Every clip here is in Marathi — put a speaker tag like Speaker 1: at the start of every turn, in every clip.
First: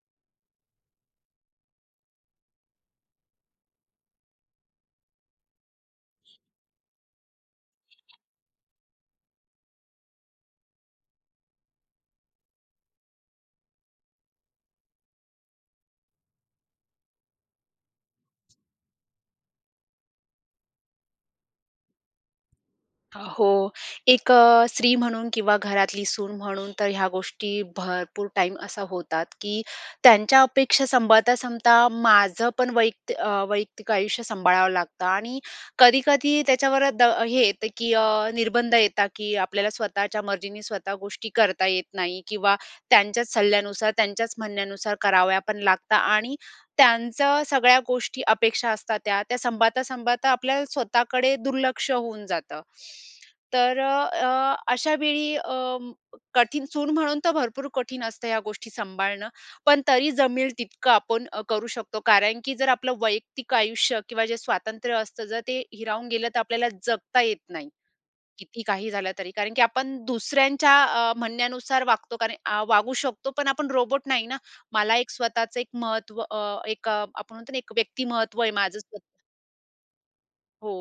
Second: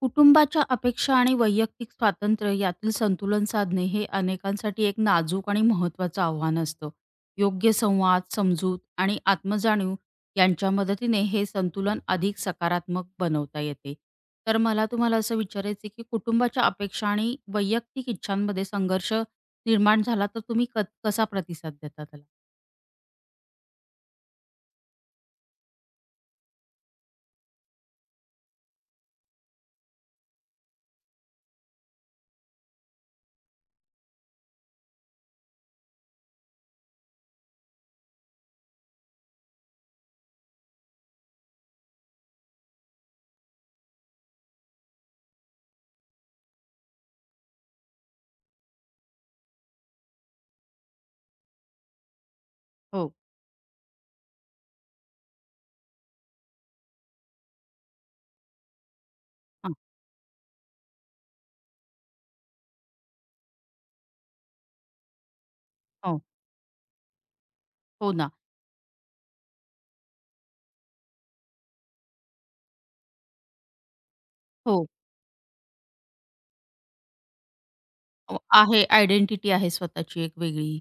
Speaker 1: कुटुंबाच्या अपेक्षा आणि वैयक्तिक स्वातंत्र्य यातील संतुलन साधणे हे अनेकांसाठी एक नाजूक आणि महत्त्वाचं आव्हान असतं. योग्य संवाद, समजूत आणि आत्मजाणीव यांच्या मदतीने हे संतुलन अधिक सकारात्मक बनवता येते. तर मला तुम्हाला असं विचारायचं आहे, की कुटुंबाच्या अपेक्षा आणि वैयक्तिक इच्छांमध्ये संघर्ष निर्माण झाला तर तुम्ही कसा प्रतिसाद देता त्याला?
Speaker 2: हो. एक स्त्री म्हणून किंवा घरातली सून म्हणून तर ह्या गोष्टी भरपूर टाइम असा होतात, की त्यांच्या अपेक्षा सांभाळता-सांभाळता माझं पण वैयक्तिक आयुष्य सांभाळावं लागतं आणि कधी-कधी त्याच्यावर हे येतं, की निर्बंध येतात, की आपल्याला स्वतःच्या मर्जीने स्वतः गोष्टी करता येत नाही किंवा त्यांच्याच सल्ल्यानुसार, त्यांच्याच म्हणण्यानुसार कराव्या पण लागतात आणि त्यांचं सगळ्या गोष्टी अपेक्षा असतात त्या सांभाळता-सांभाळता आपल्या स्वतःकडे दुर्लक्ष होऊन जातं.
Speaker 1: हो.
Speaker 2: तर अशा वेळी म- कठीण सून म्हणून तर भरपूर कठीण असतं ह्या गोष्टी सांभाळणं.
Speaker 1: हां.
Speaker 2: पण तरी जमेल तितकं आपण करू शकतो. कारण की जर आपलं वैयक्तिक आयुष्य किंवा जे स्वातंत्र्य असतं, जर ते हिरावून
Speaker 1: हो.
Speaker 2: गेलं तर आपल्याला जगता येत नाही.
Speaker 1: हो ना.
Speaker 2: किती काही झालं तरी. कारण की आपण दुसऱ्यांच्या म्हणण्यानुसार वागतो कारण वागू शकतो, पण आपण रोबोट नाही ना.
Speaker 1: हो.
Speaker 2: मला एक स्वतःचं एक महत्व, एक आपण म्हणतो ना, एक व्यक्तिमहत्त्व आहे माझं
Speaker 1: आहे,
Speaker 2: स्वतः.
Speaker 1: आयडेंटिटी आहे स्वतःची एक
Speaker 2: हो.
Speaker 1: वेगळी.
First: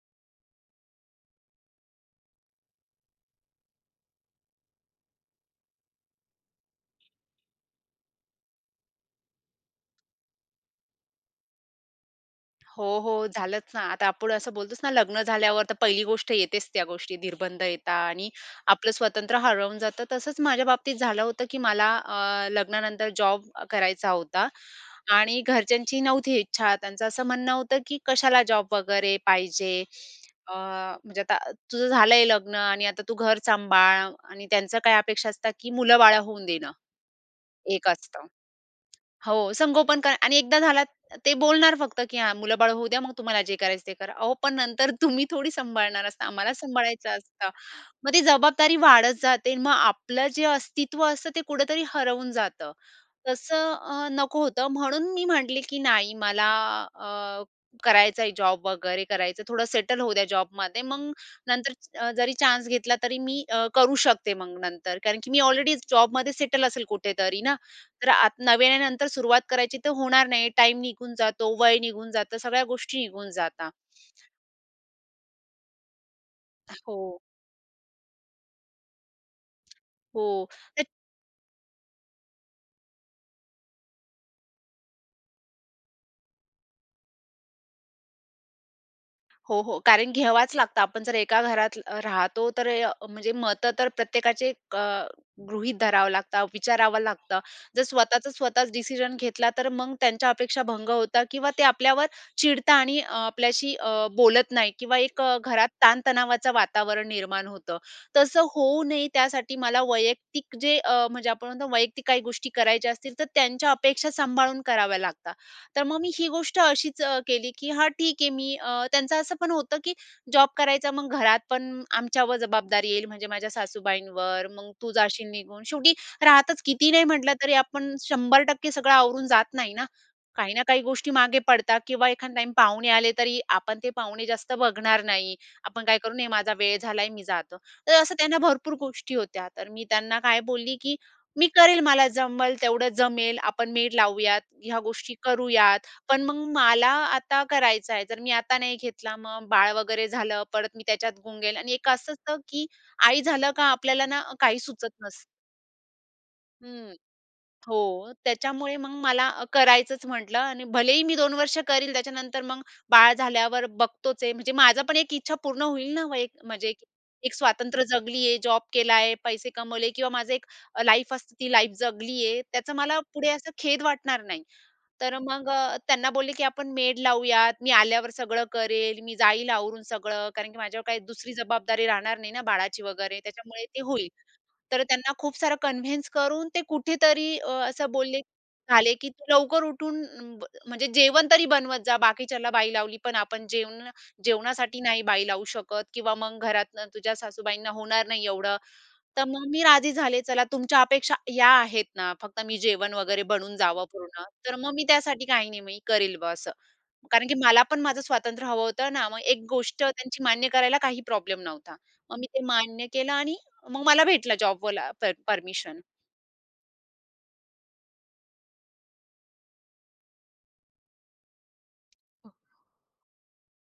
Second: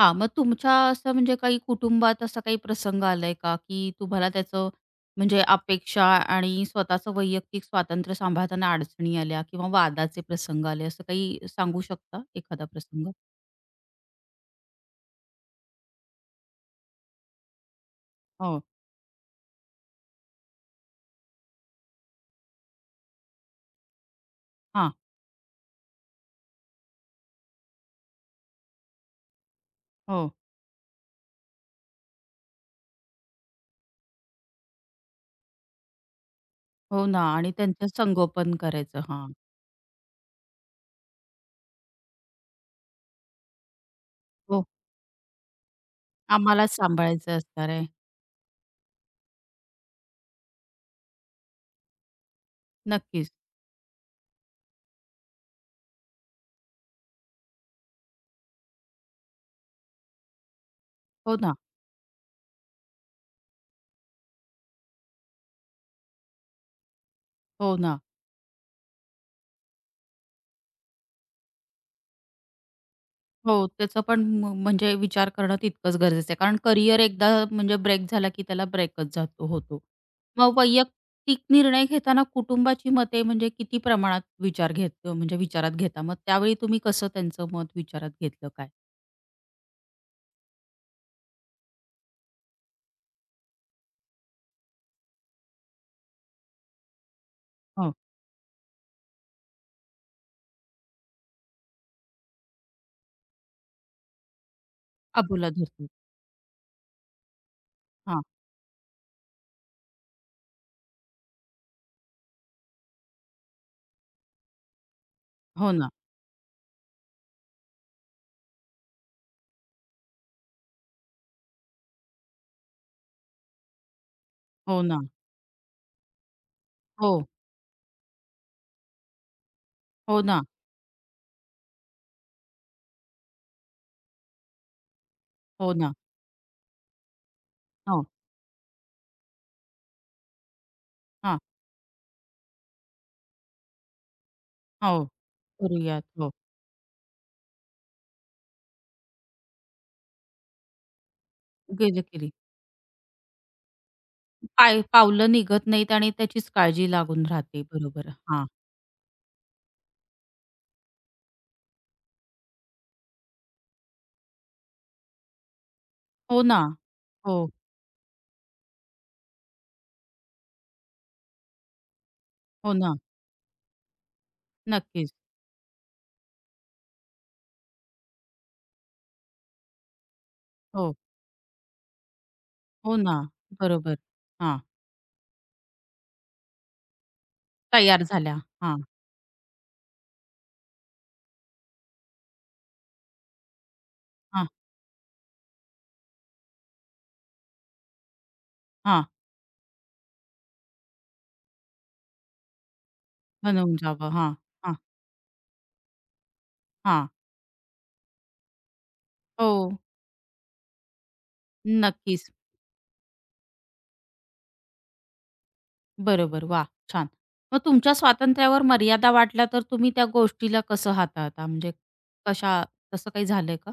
Speaker 1: हां, मग तुमच्या असं म्हणजे काही कुटुंबात असा काही प्रसंग आलाय का, की तुम्हाला त्याचं म्हणजे अपेक्षा आणि स्वतःचं वैयक्तिक स्वातंत्र्य सांभाळताना अडचणी आल्या किंवा वादाचे प्रसंग आले, असं काही सांगू शकता एखादा
Speaker 2: हो,
Speaker 1: प्रसंग?
Speaker 2: हो. झालंच ना. आता आपण असं बोलतोच ना, लग्न झाल्यावर तर पहिली गोष्ट येतेच त्या गोष्टी, निर्बंध येतात आणि
Speaker 1: हो.
Speaker 2: आपलं स्वातंत्र्य हरवून जातं. तसंच माझ्या बाबतीत झालं होतं, की मला लग्नानंतर जॉब करायचा होता
Speaker 1: हां.
Speaker 2: आणि घरच्यांची नव्हती इच्छा. त्यांचं असं म्हणणं होतं, की "कशाला जॉब वगैरे पाहिजे?
Speaker 1: हो.
Speaker 2: म्हणजे आता तुझं झालंय लग्न आणि आता तू घर सांभाळ." आणि त्यांचं काय अपेक्षा असतात, की मुलं-बाळं होऊन देणं,
Speaker 1: हो ना, आणि
Speaker 2: एक
Speaker 1: त्यांचं
Speaker 2: असतं.
Speaker 1: संगोपन करायचं. हां.
Speaker 2: हो, संगोपन करा आणि एकदा झाला ते बोलणार फक्त, की हा, मुलं-बाळ होऊ द्या, मग तुम्हाला जे करायचं ते करा." अहो, पण
Speaker 1: हो,
Speaker 2: नंतर तुम्ही थोडी सांभाळणार असता, आम्हाला
Speaker 1: आम्हालाच
Speaker 2: सांभाळायचं
Speaker 1: सांभाळायचं
Speaker 2: असतं.
Speaker 1: असणार आहे.
Speaker 2: मग ती जबाबदारी वाढत जाते. मग आपलं जे अस्तित्व असतं ते कुठेतरी हरवून जातं.
Speaker 1: नक्कीच.
Speaker 2: तसं नको होतं. म्हणून मी म्हटले, की "नाही, मला अ, करायचा आहे जॉब वगैरे करायचं. थोडं सेटल होऊ द्या जॉबमध्ये. मग
Speaker 1: हो ना.
Speaker 2: नंतर जरी चान्स घेतला तरी मी करू शकते मग नंतर." कारण की मी ऑलरेडी जॉबमध्ये सेटल असेल कुठेतरी ना.
Speaker 1: हो ना.
Speaker 2: तर आत नव्यानंतर सुरुवात करायची तर होणार नाही. टाइम निघून जातो, वय निघून जातं, सगळ्या गोष्टी निघून
Speaker 1: हो,
Speaker 2: जातात.
Speaker 1: त्याचा पण म्हणजे विचार करणं तितकंच गरजेचं आहे. कारण करिअर
Speaker 2: हो,
Speaker 1: एकदा म्हणजे ब्रेक झाला, की त्याला ब्रेकच जातो होतो.
Speaker 2: हो.
Speaker 1: मग वैयक्तिक निर्णय घेताना कुटुंबाची मते म्हणजे किती प्रमाणात विचार घेत म्हणजे विचारात घेता? मग त्यावेळी तुम्ही कसं त्यांचं मत विचारात घेतलं काय?
Speaker 2: हो, हो. कारण घ्यावाच लागतं. आपण जर एका घरात राहतो तर म्हणजे मतं तर प्रत्येकाचे गृहीत धरावं लागतं, विचारावं लागतं. जर
Speaker 1: हो,
Speaker 2: स्वतःचा स्वतःच डिसिजन घेतला तर मग त्यांच्या अपेक्षा भंग होतात किंवा ते आपल्यावर चिडता आणि आपल्याशी बोलत नाही किंवा एक
Speaker 1: अबोला
Speaker 2: घरात
Speaker 1: धरती.
Speaker 2: ताणतणावाचं वातावरण निर्माण होतं.
Speaker 1: हां.
Speaker 2: तसं होऊ नये त्यासाठी मला वैयक्तिक जे म्हणजे आपण म्हणतो वैयक्तिक काही गोष्टी करायच्या असतील तर त्यांच्या अपेक्षा सांभाळून कराव्या लागतात.
Speaker 1: हो
Speaker 2: तर
Speaker 1: ना.
Speaker 2: मग मी ही गोष्ट अशीच केली, की हां, ठीक आहे मी त्यांचं असं पण होतं, की जॉब करायचा मग घरात पण आमच्यावर जबाबदारी येईल म्हणजे माझ्या सासूबाईंवर, मग
Speaker 1: हो
Speaker 2: तू
Speaker 1: ना.
Speaker 2: जाशील निघून. शेवटी राहतच किती नाही
Speaker 1: हो.
Speaker 2: म्हटलं तरी आपण 100% सगळं आवरून जात नाही ना.
Speaker 1: हो ना.
Speaker 2: काही ना काही गोष्टी मागे पडतात किंवा एखाद टाईम पाहुणे आले तरी आपण ते पाहुणे जास्त बघणार नाही.
Speaker 1: हो
Speaker 2: आपण
Speaker 1: ना.
Speaker 2: काय करू, "नाही माझा वेळ झालाय, मी जातो." तर
Speaker 1: हो.
Speaker 2: असं त्यांना भरपूर गोष्टी होत्या. तर मी त्यांना काय बोलली, की
Speaker 1: हां.
Speaker 2: मी करेल, मला जमल, तेवढं जमेल, आपण मेड लावूयात, ह्या
Speaker 1: हो.
Speaker 2: गोष्टी करूयात.
Speaker 1: करूयात.
Speaker 2: पण
Speaker 1: हो,
Speaker 2: मग मला आता करायचं आहे. जर मी आता नाही घेतला, मग बाळ वगैरे झालं, परत मी त्याच्यात गुंगेल आणि एक
Speaker 1: गेलं
Speaker 2: असं
Speaker 1: केली.
Speaker 2: असतं, की आई झालं का आपल्याला ना काही
Speaker 1: पाय
Speaker 2: सुचत नसतं.
Speaker 1: पावलं निघत नाहीत आणि त्याचीच काळजी
Speaker 2: हं.
Speaker 1: लागून राहते.
Speaker 2: हो,
Speaker 1: बरोबर. हां.
Speaker 2: त्याच्यामुळे मग मला करायचंच म्हटलं आणि भलेही मी 2 वर्ष करील त्याच्यानंतर मग बाळ झाल्यावर बघतोच आहे. म्हणजे माझा पण एक इच्छा पूर्ण होईल ना
Speaker 1: हो ना.
Speaker 2: म्हणजे एक एक
Speaker 1: हो.
Speaker 2: स्वातंत्र्य जगली आहे, जॉब केला आहे, पैसे कमवले किंवा माझं एक लाईफ असते ती लाईफ जगली आहे. त्याचा
Speaker 1: हो ना.
Speaker 2: मला पुढे असं खेद वाटणार नाही.
Speaker 1: नक्कीच.
Speaker 2: तर मग त्यांना बोलले, की "आपण मेड लावूयात. मी आल्यावर सगळं करेल. मी जाईल आवरून सगळं." कारण की माझ्यावर
Speaker 1: हो.
Speaker 2: काही दुसरी जबाबदारी राहणार नाही ना बाळाची
Speaker 1: हो ना.
Speaker 2: वगैरे त्याच्यामुळे ते
Speaker 1: बरोबर.
Speaker 2: होईल.
Speaker 1: हां,
Speaker 2: तर त्यांना खूप सारं कन्व्हिन्स करून ते कुठेतरी असं
Speaker 1: तयार
Speaker 2: बोलले
Speaker 1: झाल्या. हां.
Speaker 2: झाले, की "तू लवकर उठून म्हणजे जेवण तरी बनवत जा. बाकीच्याला बाई लावली, पण आपण
Speaker 1: हां.
Speaker 2: जेवणासाठी नाही बाई लावू शकत किंवा मग घरातनं तुझ्या सासूबाईंना होणार नाही एवढं."
Speaker 1: हां.
Speaker 2: तर मग मी राजी झाले. चला तुमच्या अपेक्षा या आहेत ना, फक्त मी जेवण वगैरे बनून
Speaker 1: बनवून
Speaker 2: जावं
Speaker 1: जावं.
Speaker 2: पूर्ण.
Speaker 1: हां.
Speaker 2: तर मग
Speaker 1: हां.
Speaker 2: मी त्यासाठी काही नाही मी करेल
Speaker 1: हां.
Speaker 2: कारण की मला पण माझं स्वातंत्र्य हवं होतं ना, मग एक गोष्ट
Speaker 1: हो,
Speaker 2: त्यांची मान्य करायला काही प्रॉब्लेम नव्हता. मग मी
Speaker 1: नक्कीच.
Speaker 2: ते मान्य केलं आणि मग मला भेटला जॉबवाला परमिशन.
Speaker 1: बरोबर. वाह! छान. मग तुमच्या स्वातंत्र्यावर मर्यादा वाटल्या तर तुम्ही त्या गोष्टीला कसं हाताळता? म्हणजे कशा, तसं काही झालंय का?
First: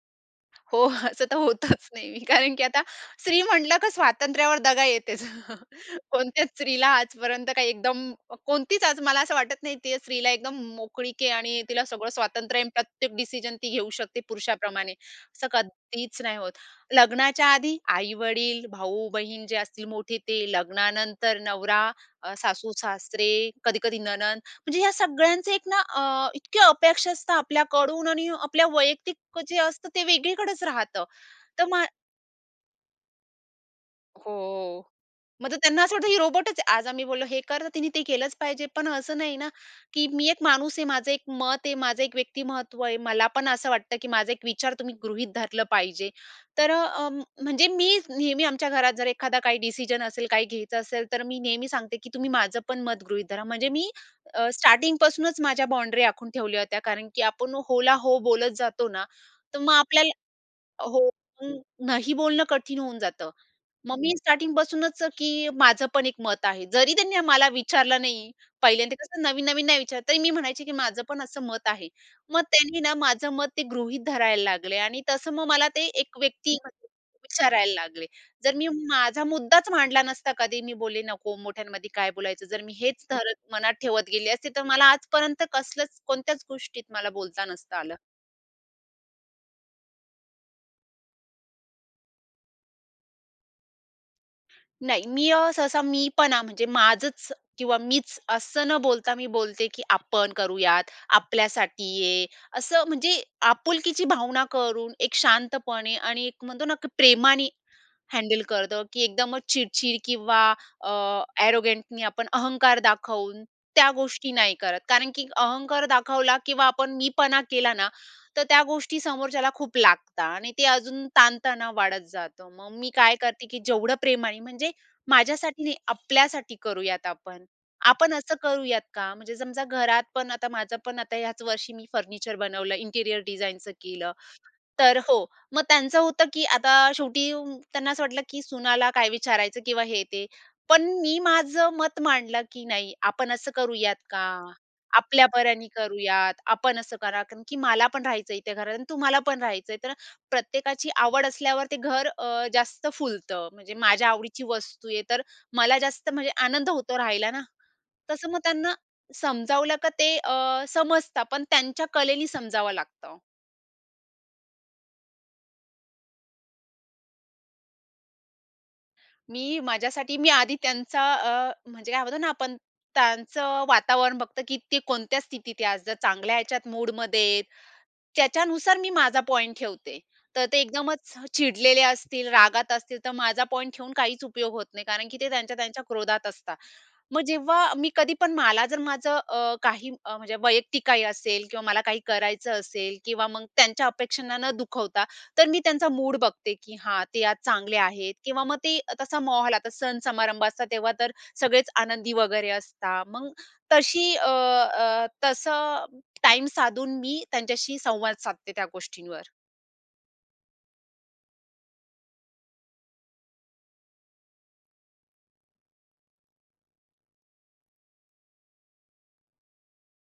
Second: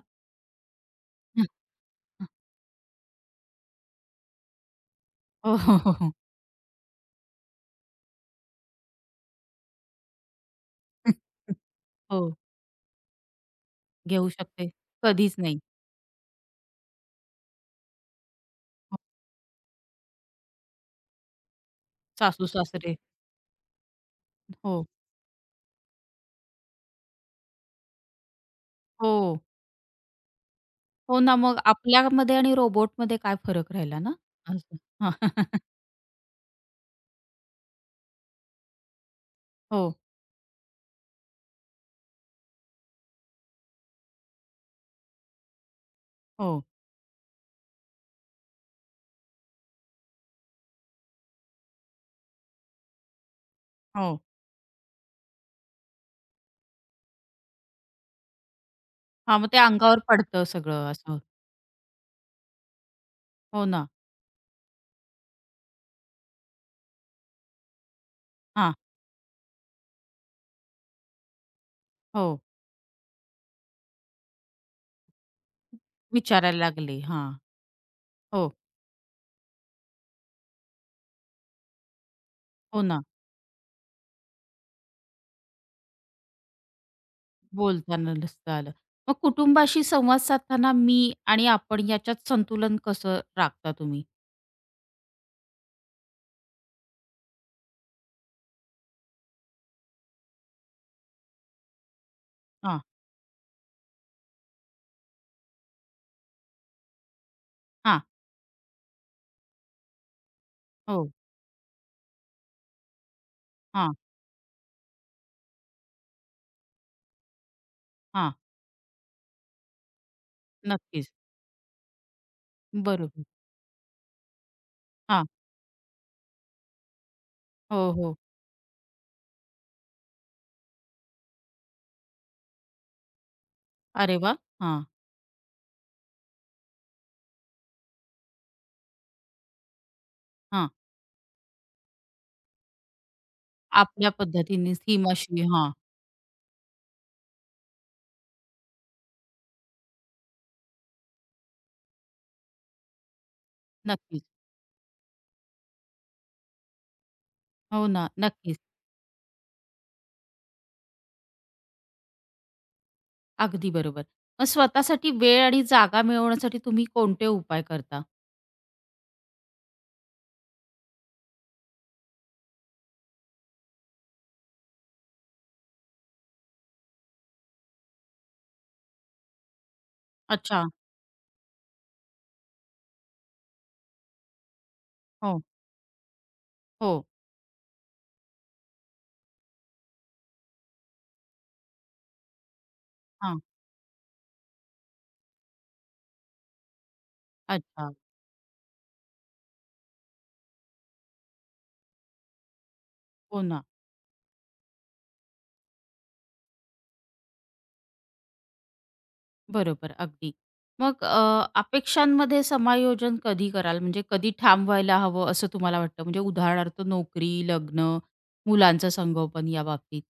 Speaker 2: हो, असं तर होतच नाही मी. कारण की आता स्त्री म्हटलं का स्वातंत्र्यावर दगा येतेच.
Speaker 1: हो, हो, हो, हो.
Speaker 2: कोणत्याच स्त्रीला आजपर्यंत काही एकदम कोणतीच आज मला असं वाटत नाही ती स्त्रीला एकदम मोकळीक आहे आणि तिला सगळं
Speaker 1: हो,
Speaker 2: स्वातंत्र्य आहे प्रत्येक डिसिजन ती घेऊ शकते
Speaker 1: घेऊ शकते.
Speaker 2: पुरुषाप्रमाणे.
Speaker 1: कधीच
Speaker 2: असं
Speaker 1: नाही.
Speaker 2: कधीच नाही होत. लग्नाच्या आधी आई-वडील,
Speaker 1: हो,
Speaker 2: भाऊ-बहीण जे असतील मोठे ते, लग्नानंतर नवरा,
Speaker 1: सासू-सासरे.
Speaker 2: सासू-सासरे, कधी-कधी नणंद म्हणजे
Speaker 1: हो,
Speaker 2: ह्या सगळ्यांचे एक ना इतक्या अपेक्षा असतात आपल्याकडून आणि आपल्या
Speaker 1: हो.
Speaker 2: वैयक्तिक जे असतं ते वेगळीकडेच राहतं.
Speaker 1: हो ना, मग
Speaker 2: तर मा
Speaker 1: आपल्यामध्ये आणि रोबोटमध्ये काय फरक राहिला ना?
Speaker 2: हो.
Speaker 1: असं.
Speaker 2: मग तर त्यांना असं वाटतं ही रोबोटच आहे. आज आम्ही बोललो हे कर तर तिने ते केलंच पाहिजे. पण असं नाही ना,
Speaker 1: हो,
Speaker 2: की मी एक माणूस आहे, माझं एक मत आहे, माझं एक व्यक्तिमत्त्व आहे. मला पण असं वाटतं, की माझा एक विचार तुम्ही गृहीत धरलं पाहिजे.
Speaker 1: हो.
Speaker 2: तर म्हणजे मी नेहमी आमच्या घरात जर एखादा काही डिसिजन असेल, काही घ्यायचं असेल, तर मी नेहमी सांगते, की तुम्ही माझं पण मत गृहीत धरा. म्हणजे मी
Speaker 1: हो.
Speaker 2: स्टार्टिंगपासूनच माझ्या बाउंडरी आखून ठेवल्या होत्या. कारण की आपण होला हो बोलत जातो ना,
Speaker 1: हां, मग
Speaker 2: तर
Speaker 1: ते
Speaker 2: मग
Speaker 1: अंगावर
Speaker 2: आपल्याला
Speaker 1: पडतं सगळं
Speaker 2: हो,
Speaker 1: असं.
Speaker 2: मग नाही बोलणं कठीण होऊन जातं.
Speaker 1: हो ना.
Speaker 2: मग मी स्टार्टिंग पासूनच की माझं पण एक मत आहे. जरी त्यांनी मला विचारलं नाही,
Speaker 1: हां.
Speaker 2: पहिल्यांदा कसं नवीन-नवीन नाही विचारत, तरी मी म्हणायचे की माझं पण असं मत आहे.
Speaker 1: हो.
Speaker 2: मग त्यांनी ना माझं मत ते गृहीत धरायला लागले आणि तसं मग मला ते एक व्यक्ती
Speaker 1: विचारायला
Speaker 2: म्हणजे
Speaker 1: लागले. हां.
Speaker 2: विचारायला लागले.
Speaker 1: हो.
Speaker 2: जर मी माझा मुद्दाच मांडला नसता कधी, मी बोलले नको मोठ्यांमध्ये काय बोलायचं. जर मी
Speaker 1: हो ना.
Speaker 2: हेच धरत मनात ठेवत गेले असते, तर मला आजपर्यंत कसलंच कोणत्याच गोष्टीत मला बोलता नसतं आलं.
Speaker 1: बोलताना नसतं आलं. मग कुटुंबाशी संवाद साधताना मी आणि आपण याच्यात संतुलन कसं राखता तुम्ही?
Speaker 2: नाही, मी सहसा मीपणा म्हणजे माझंच किंवा मीच असं न बोलता मी बोलते, की "आपण करूयात, आपल्यासाठी आहे."
Speaker 1: हां.
Speaker 2: असं म्हणजे आपुलकीची भावना करून एक शांतपणे आणि एक म्हणतो ना, की प्रेमाने
Speaker 1: हां.
Speaker 2: हँडल करतं, की एकदमच चिडचिड किंवा
Speaker 1: हो.
Speaker 2: अ, ॲरोगंटनी आपण अहंकार दाखवून त्या
Speaker 1: हां.
Speaker 2: गोष्टी नाही करत. कारण की अहंकार दाखवला किंवा आपण मीपणा केला ना,
Speaker 1: हां.
Speaker 2: तर त्या गोष्टी समोरच्याला खूप लागतात आणि ते अजून
Speaker 1: नक्कीच.
Speaker 2: ताणतणाव वाढत जातो. मग मी काय
Speaker 1: बरोबर.
Speaker 2: करते, की जेवढं प्रेमाने म्हणजे
Speaker 1: हां.
Speaker 2: माझ्यासाठी नाही, आपल्यासाठी करूयात आपण.
Speaker 1: हो,
Speaker 2: आपण
Speaker 1: हो.
Speaker 2: असं करूयात का? म्हणजे समजा घरात पण आता माझं पण आता ह्याच वर्षी मी फर्निचर बनवलं, इंटिरियर डिझाइनचं केलं.
Speaker 1: अरे वाह! हां.
Speaker 2: तर हो. मग त्यांचं होतं, की आता शेवटी त्यांना असं वाटलं, की सुनाला काय विचारायचं किंवा हे ते.
Speaker 1: हां.
Speaker 2: पण मी माझं मत मांडलं, की नाही आपण असं करूयात
Speaker 1: आपल्या
Speaker 2: का?
Speaker 1: पद्धतीने
Speaker 2: आपल्या
Speaker 1: सीमाशी.
Speaker 2: परीने
Speaker 1: हां.
Speaker 2: करूयात. आपण असं करा, कारण की मला पण राहायचंय त्या घरात आणि तुम्हाला पण राहायचंय. तर प्रत्येकाची आवड असल्यावर ते घर जास्त फुलतं. म्हणजे माझ्या
Speaker 1: नक्कीच.
Speaker 2: आवडीची वस्तू आहे, तर मला जास्त म्हणजे आनंद होतो राहायला ना.
Speaker 1: हो ना.
Speaker 2: तसं मग
Speaker 1: नक्कीच.
Speaker 2: त्यांना समजावलं, का ते समजतात, पण त्यांच्या कलेनी समजावं लागतं.
Speaker 1: अगदी बरोबर. मग स्वतःसाठी वेळ आणि जागा मिळवण्यासाठी तुम्ही कोणते उपाय करता?
Speaker 2: मी माझ्यासाठी मी आधी त्यांचा म्हणजे काय म्हणतो ना आपण त्यांचं वातावरण बघतो, की ते कोणत्या स्थितीत आहे आज. जर चांगल्या ह्याच्यात मूडमध्ये त्याच्यानुसार मी माझा पॉइंट ठेवते. तर ते
Speaker 1: अच्छा.
Speaker 2: एकदमच चिडलेले असतील, रागात असतील, तर माझा पॉइंट ठेवून काहीच उपयोग होत नाही. कारण की ते
Speaker 1: हो,
Speaker 2: त्यांच्या-त्यांच्या क्रोधात असतात.
Speaker 1: हो.
Speaker 2: मग जेव्हा मी कधी पण मला जर माझं काही म्हणजे वैयक्तिक काही असेल किंवा मला काही करायचं असेल किंवा
Speaker 1: हां.
Speaker 2: मग त्यांच्या अपेक्षांना न दुखवता, तर मी त्यांचा मूड बघते, की हा ते आज चांगले
Speaker 1: अच्छा.
Speaker 2: आहेत किंवा मग ते तसा माहोल आता सण समारंभ असतात तेव्हा तर सगळेच आनंदी वगैरे असतात. मग
Speaker 1: हो ना.
Speaker 2: तशी अ, अ, तसं टाईम साधून मी त्यांच्याशी संवाद साधते त्या गोष्टींवर.
Speaker 1: बरोबर, अगदी. मग अपेक्षांमध्ये समायोजन कधी कराल? म्हणजे कधी ठाम व्हायला हवं असं तुम्हाला वाटतं? म्हणजे उदाहरणार्थ नोकरी, लग्न, मुलांचं संगोपन या बाबतीत?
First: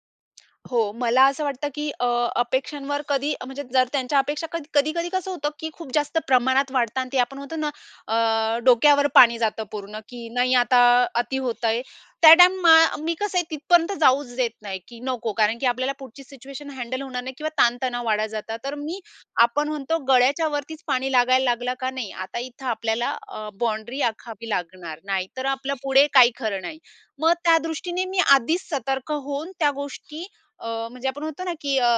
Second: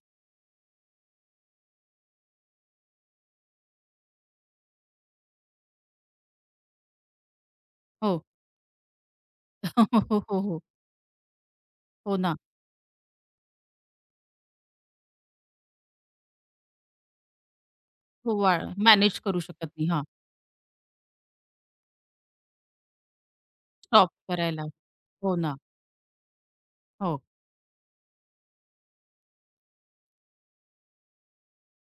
Speaker 2: हो, मला असं वाटतं, की अपेक्षांवर कधी म्हणजे जर त्यांच्या अपेक्षा कधी-कधी कसं होतं, की खूप जास्त प्रमाणात वाढतात आणि ते आपण म्हणतो ना,
Speaker 1: हो.
Speaker 2: डोक्यावर पाणी जातं
Speaker 1: हो,
Speaker 2: पूर्ण,
Speaker 1: हो,
Speaker 2: की
Speaker 1: हो,
Speaker 2: नाही
Speaker 1: हो.
Speaker 2: आता अति होतंय.
Speaker 1: हो
Speaker 2: त्या
Speaker 1: ना.
Speaker 2: टाईम मी कसं आहे तिथपर्यंत जाऊच देत नाही, की नको कारण की आपल्याला पुढची सिच्युएशन हँडल होणार नाही किंवा ताणतणाव वाढत
Speaker 1: हो, वा,
Speaker 2: जातात. तर मी
Speaker 1: मॅनेज करू शकत
Speaker 2: आपण
Speaker 1: नाही.
Speaker 2: म्हणतो
Speaker 1: हां.
Speaker 2: गळ्याच्या वरतीच पाणी लागायला लागलं का नाही, आता इथं आपल्याला
Speaker 1: स्टॉप
Speaker 2: आखावी
Speaker 1: करायला.
Speaker 2: लागणार,
Speaker 1: हो
Speaker 2: नाहीतर
Speaker 1: ना.
Speaker 2: आपलं पुढे काही खरं नाही.
Speaker 1: हो.
Speaker 2: मग त्या दृष्टीने मी आधीच सतर्क होऊन त्या गोष्टी म्हणजे आपण म्हणतो ना, की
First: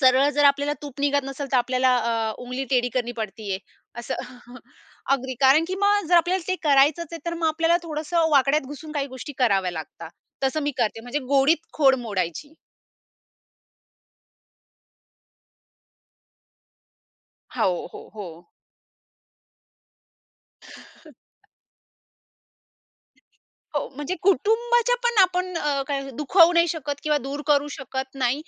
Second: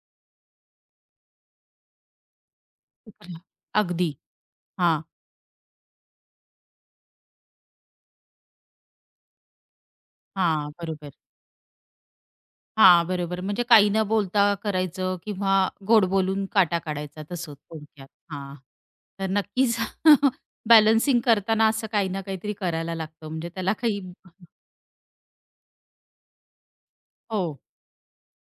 Speaker 2: सरळ जर आपल्याला तूप निघत नसेल, तर आपल्याला उंगली टेढ़ी करनी पडती है.
Speaker 1: अगदी.
Speaker 2: असं
Speaker 1: हां.
Speaker 2: अगदी. कारण की मग जर आपल्याला ते करायचंच आहे, तर मग आपल्याला थोडंसं वाकड्यात घुसून काही गोष्टी कराव्या लागतात. तसं मी
Speaker 1: हां.
Speaker 2: करते.
Speaker 1: बरोबर.
Speaker 2: म्हणजे गोडीत खोड मोडायची.
Speaker 1: हां, बरोबर. म्हणजे काही न बोलता करायचं किंवा गोड बोलून काटा काढायचा तसं
Speaker 2: हो, हो,
Speaker 1: थोडक्यात.
Speaker 2: हो.
Speaker 1: हां. तर नक्कीच. बॅलन्सिंग करताना असं काही ना काहीतरी करायला लागतं म्हणजे त्याला
Speaker 2: हो,
Speaker 1: काही.
Speaker 2: म्हणजे कुटुंबाच्या पण आपण काय दुखावू नाही शकत किंवा दूर
Speaker 1: हो,
Speaker 2: करू शकत नाही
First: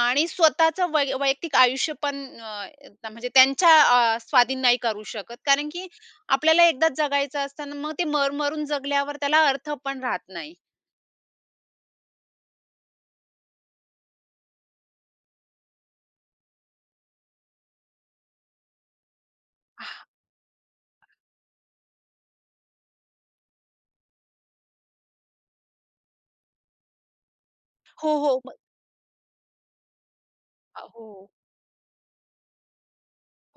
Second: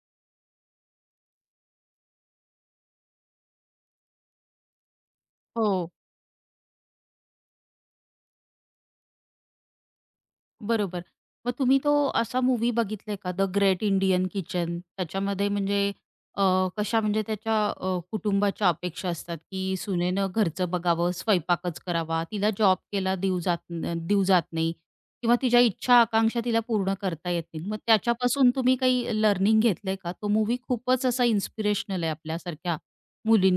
Speaker 2: आणि स्वतःचं वैयक्तिक आयुष्य पण म्हणजे त्यांच्या स्वाधीन नाही करू शकत. कारण की
Speaker 1: हो.
Speaker 2: आपल्याला एकदाच जगायचं असतं आणि मग ते मर-मरून जगल्यावर त्याला अर्थ पण राहत नाही.
Speaker 1: बरोबर. मग तुम्ही तो असा मूव्ही बघितलाय का, द ग्रेट इंडियन किचन? त्याच्यामध्ये म्हणजे अ, कशा म्हणजे त्याच्या कुटुंबाच्या अपेक्षा असतात, की सुनेनं घरचं बघावं, स्वयंपाकच करावा, तिला जॉब केला देऊ जात न देऊ जात नाही किंवा तिच्या इच्छा, आकांक्षा तिला पूर्ण करता येत नाही. मग
Speaker 2: हो, हो.
Speaker 1: त्याच्यापासून
Speaker 2: मग
Speaker 1: तुम्ही काही लर्निंग घेतलंय का? तो मूव्ही खूपच असा
Speaker 2: हो,
Speaker 1: इन्स्पिरेशनल आहे आपल्यासारख्या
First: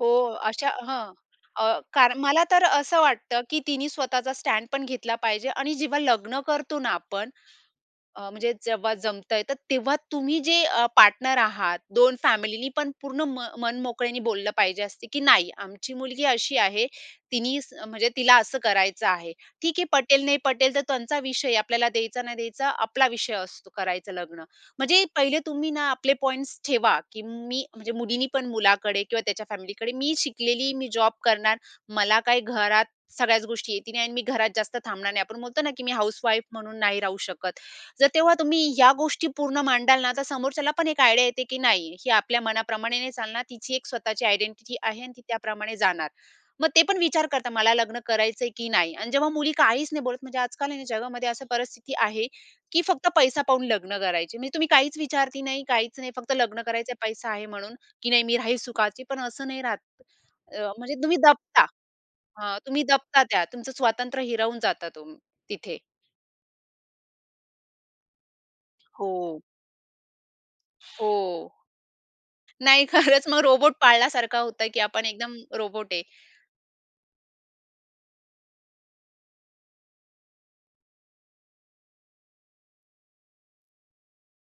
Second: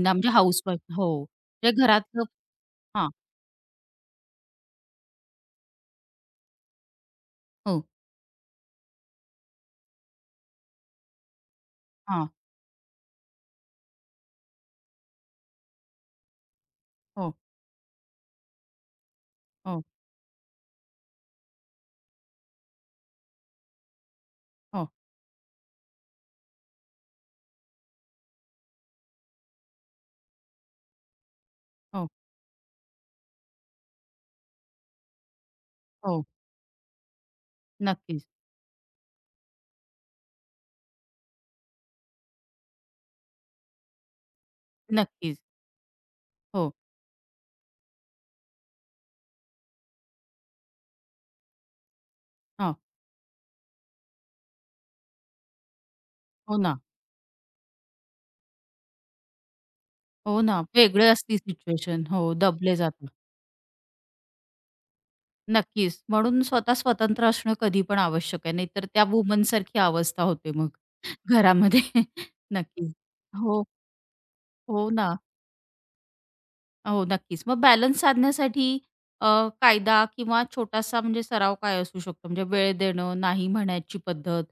Speaker 2: हो.
Speaker 1: म्हणजे
Speaker 2: अशा
Speaker 1: हाउसवाईफ.
Speaker 2: हां.
Speaker 1: हो.
Speaker 2: अ,
Speaker 1: म्हणजे
Speaker 2: कारण
Speaker 1: घरातलं.
Speaker 2: मला तर असं
Speaker 1: हां.
Speaker 2: वाटतं, की तिने स्वतःचा स्टँड पण घेतला पाहिजे आणि जेव्हा लग्न करतो ना आपण
Speaker 1: हो.
Speaker 2: म्हणजे जेव्हा जमतंय, तर तेव्हा तुम्ही जे पार्टनर आहात, दोन
Speaker 1: हां.
Speaker 2: फॅमिलीनी पण पूर्ण मन मोकळ्याने बोललं पाहिजे असते, की "नाही, आमची मुलगी अशी आहे,
Speaker 1: हो,
Speaker 2: तिनी म्हणजे तिला असं करायचं आहे." ठीक
Speaker 1: हो,
Speaker 2: आहे, पटेल नाही पटेल तर त्यांचा विषय, आपल्याला द्यायचा नाही द्यायचा आपला विषय असतो करायचं लग्न.
Speaker 1: हो,
Speaker 2: म्हणजे पहिले तुम्ही ना आपले पॉइंट्स ठेवा, की मी म्हणजे मुलीनी पण मुलाकडे किंवा त्याच्या फॅमिलीकडे, "मी शिकलेली, मी जॉब करणार,
Speaker 1: हो, हो,
Speaker 2: मला काही घरात सगळ्याच गोष्टी येती आणि मी घरात जास्त थांबणार नाही." आपण बोलतो ना, की मी
Speaker 1: हो.
Speaker 2: हाउसवाईफ म्हणून नाही राहू शकत. जर
Speaker 1: नक्कीच.
Speaker 2: तेव्हा तुम्ही या गोष्टी पूर्ण मांडाल ना, तर समोरच्याला पण एक आयडिया येते, की नाही ही आपल्या मनाप्रमाणे नाही चालणार. तिची एक स्वतःची आयडेंटिटी आहे आणि ती
Speaker 1: नक्कीच.
Speaker 2: त्याप्रमाणे जाणार. मग
Speaker 1: हो.
Speaker 2: ते पण विचार करता मला लग्न करायचंय की नाही? आणि जेव्हा मुली काहीच नाही बोलत म्हणजे आजकाल आहे ना जगामध्ये अशी परिस्थिती आहे,
Speaker 1: हां.
Speaker 2: की फक्त पैसा पाहून लग्न करायचे. म्हणजे तुम्ही काहीच विचारती नाही, काहीच नाही. फक्त
Speaker 1: हो
Speaker 2: लग्न
Speaker 1: ना.
Speaker 2: करायचंय पैसा आहे म्हणून, की नाही मी राहील सुखाची. पण असं नाही राहत.
Speaker 1: हो ना.
Speaker 2: म्हणजे
Speaker 1: वेगळी
Speaker 2: तुम्ही
Speaker 1: असती
Speaker 2: दबता.
Speaker 1: सिच्युएशन. हो,
Speaker 2: हां,
Speaker 1: दबले
Speaker 2: तुम्ही
Speaker 1: जातात.
Speaker 2: दबता त्या. तुमचं स्वातंत्र्य हिरावून जाता तिथे.
Speaker 1: नक्कीच. म्हणून स्वतः स्वतंत्र असणं कधी पण आवश्यक आहे. नाहीतर त्या
Speaker 2: हो.
Speaker 1: वुमनसारखी अवस्था होते मग
Speaker 2: हो.
Speaker 1: घरामध्ये.
Speaker 2: नाही
Speaker 1: नक्कीच.
Speaker 2: खरंच मग
Speaker 1: हो,
Speaker 2: रोबोट पाळल्यासारखा होतं, की
Speaker 1: हो
Speaker 2: आपण
Speaker 1: ना.
Speaker 2: एकदम रोबोट आहे.
Speaker 1: हो, नक्कीच. मग बॅलन्स साधण्यासाठी अ, कायदा किंवा छोटासा म्हणजे सराव काय असू शकतो? म्हणजे वेळ देणं, नाही म्हणायची पद्धत,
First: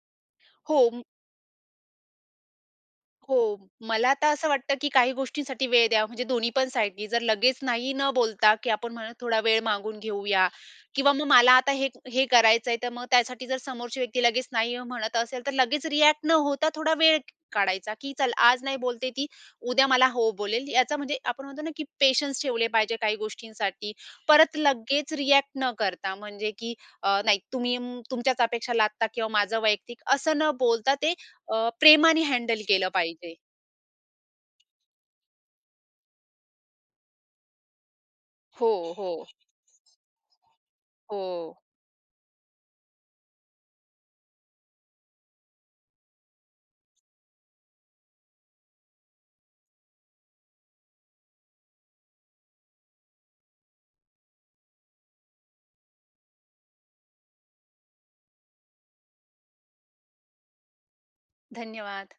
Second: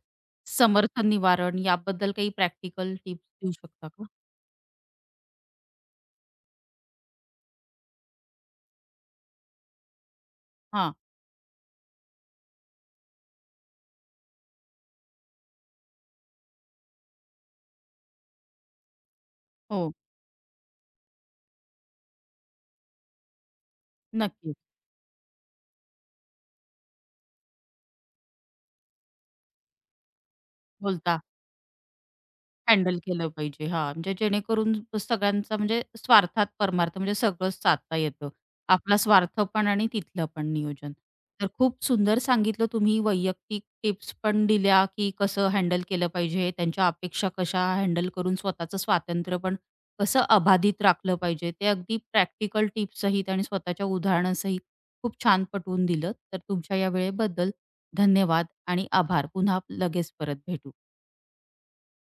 Speaker 2: हो,
Speaker 1: समर्थन निवारण याबद्दल काही प्रॅक्टिकल टिप्स देऊ
Speaker 2: हो.
Speaker 1: शकता का?
Speaker 2: मला आता असं वाटतं, की काही गोष्टींसाठी वेळ द्यावा, म्हणजे दोन्ही पण साईडनी. जर लगेच नाही न बोलता, की आपण म्हणू थोडा वेळ मागून घेऊया
Speaker 1: हां.
Speaker 2: किंवा मग मला आता हे हे करायचंय, तर मग त्यासाठी जर समोरची व्यक्ती लगेच नाही म्हणत असेल, तर लगेच रिएक्ट न होता थोडा वेळ काढायचा, की चल आज नाही बोलते ती, उद्या
Speaker 1: हो.
Speaker 2: मला हो बोलेल. याचा म्हणजे आपण म्हणतो ना, की पेशन्स ठेवले पाहिजे काही गोष्टींसाठी. परत
Speaker 1: नक्कीच.
Speaker 2: लगेच रिएक्ट न करता म्हणजे, की नाही तुम्ही तुमच्याच अपेक्षा लादता किंवा माझं वैयक्तिक असं न बोलता ते
Speaker 1: बोलता
Speaker 2: प्रेमाने हँडल केलं
Speaker 1: हँडल केलं
Speaker 2: पाहिजे.
Speaker 1: पाहिजे. हां, म्हणजे जेणेकरून सगळ्यांचा म्हणजे स्वार्थात परमार्थ म्हणजे सगळंच साधता येतं.
Speaker 2: हो,
Speaker 1: आपला
Speaker 2: हो,
Speaker 1: स्वार्थ पण आणि तिथलं पण नियोजन.
Speaker 2: हो.
Speaker 1: तर खूप सुंदर सांगितलं तुम्ही, वैयक्तिक टिप्स पण दिल्या, की कसं हँडल केलं पाहिजे, त्यांच्या अपेक्षा कशा हँडल करून स्वतःचं स्वातंत्र्य पण कसं अबाधित राखलं पाहिजे. ते अगदी प्रॅक्टिकल टिप्ससहित आणि स्वतःच्या उदाहरणासहित खूप छान पटवून दिलं. तर तुमच्या या वेळेबद्दल धन्यवाद आणि आभार. पुन्हा लगेच परत भेटू.
Speaker 2: धन्यवाद.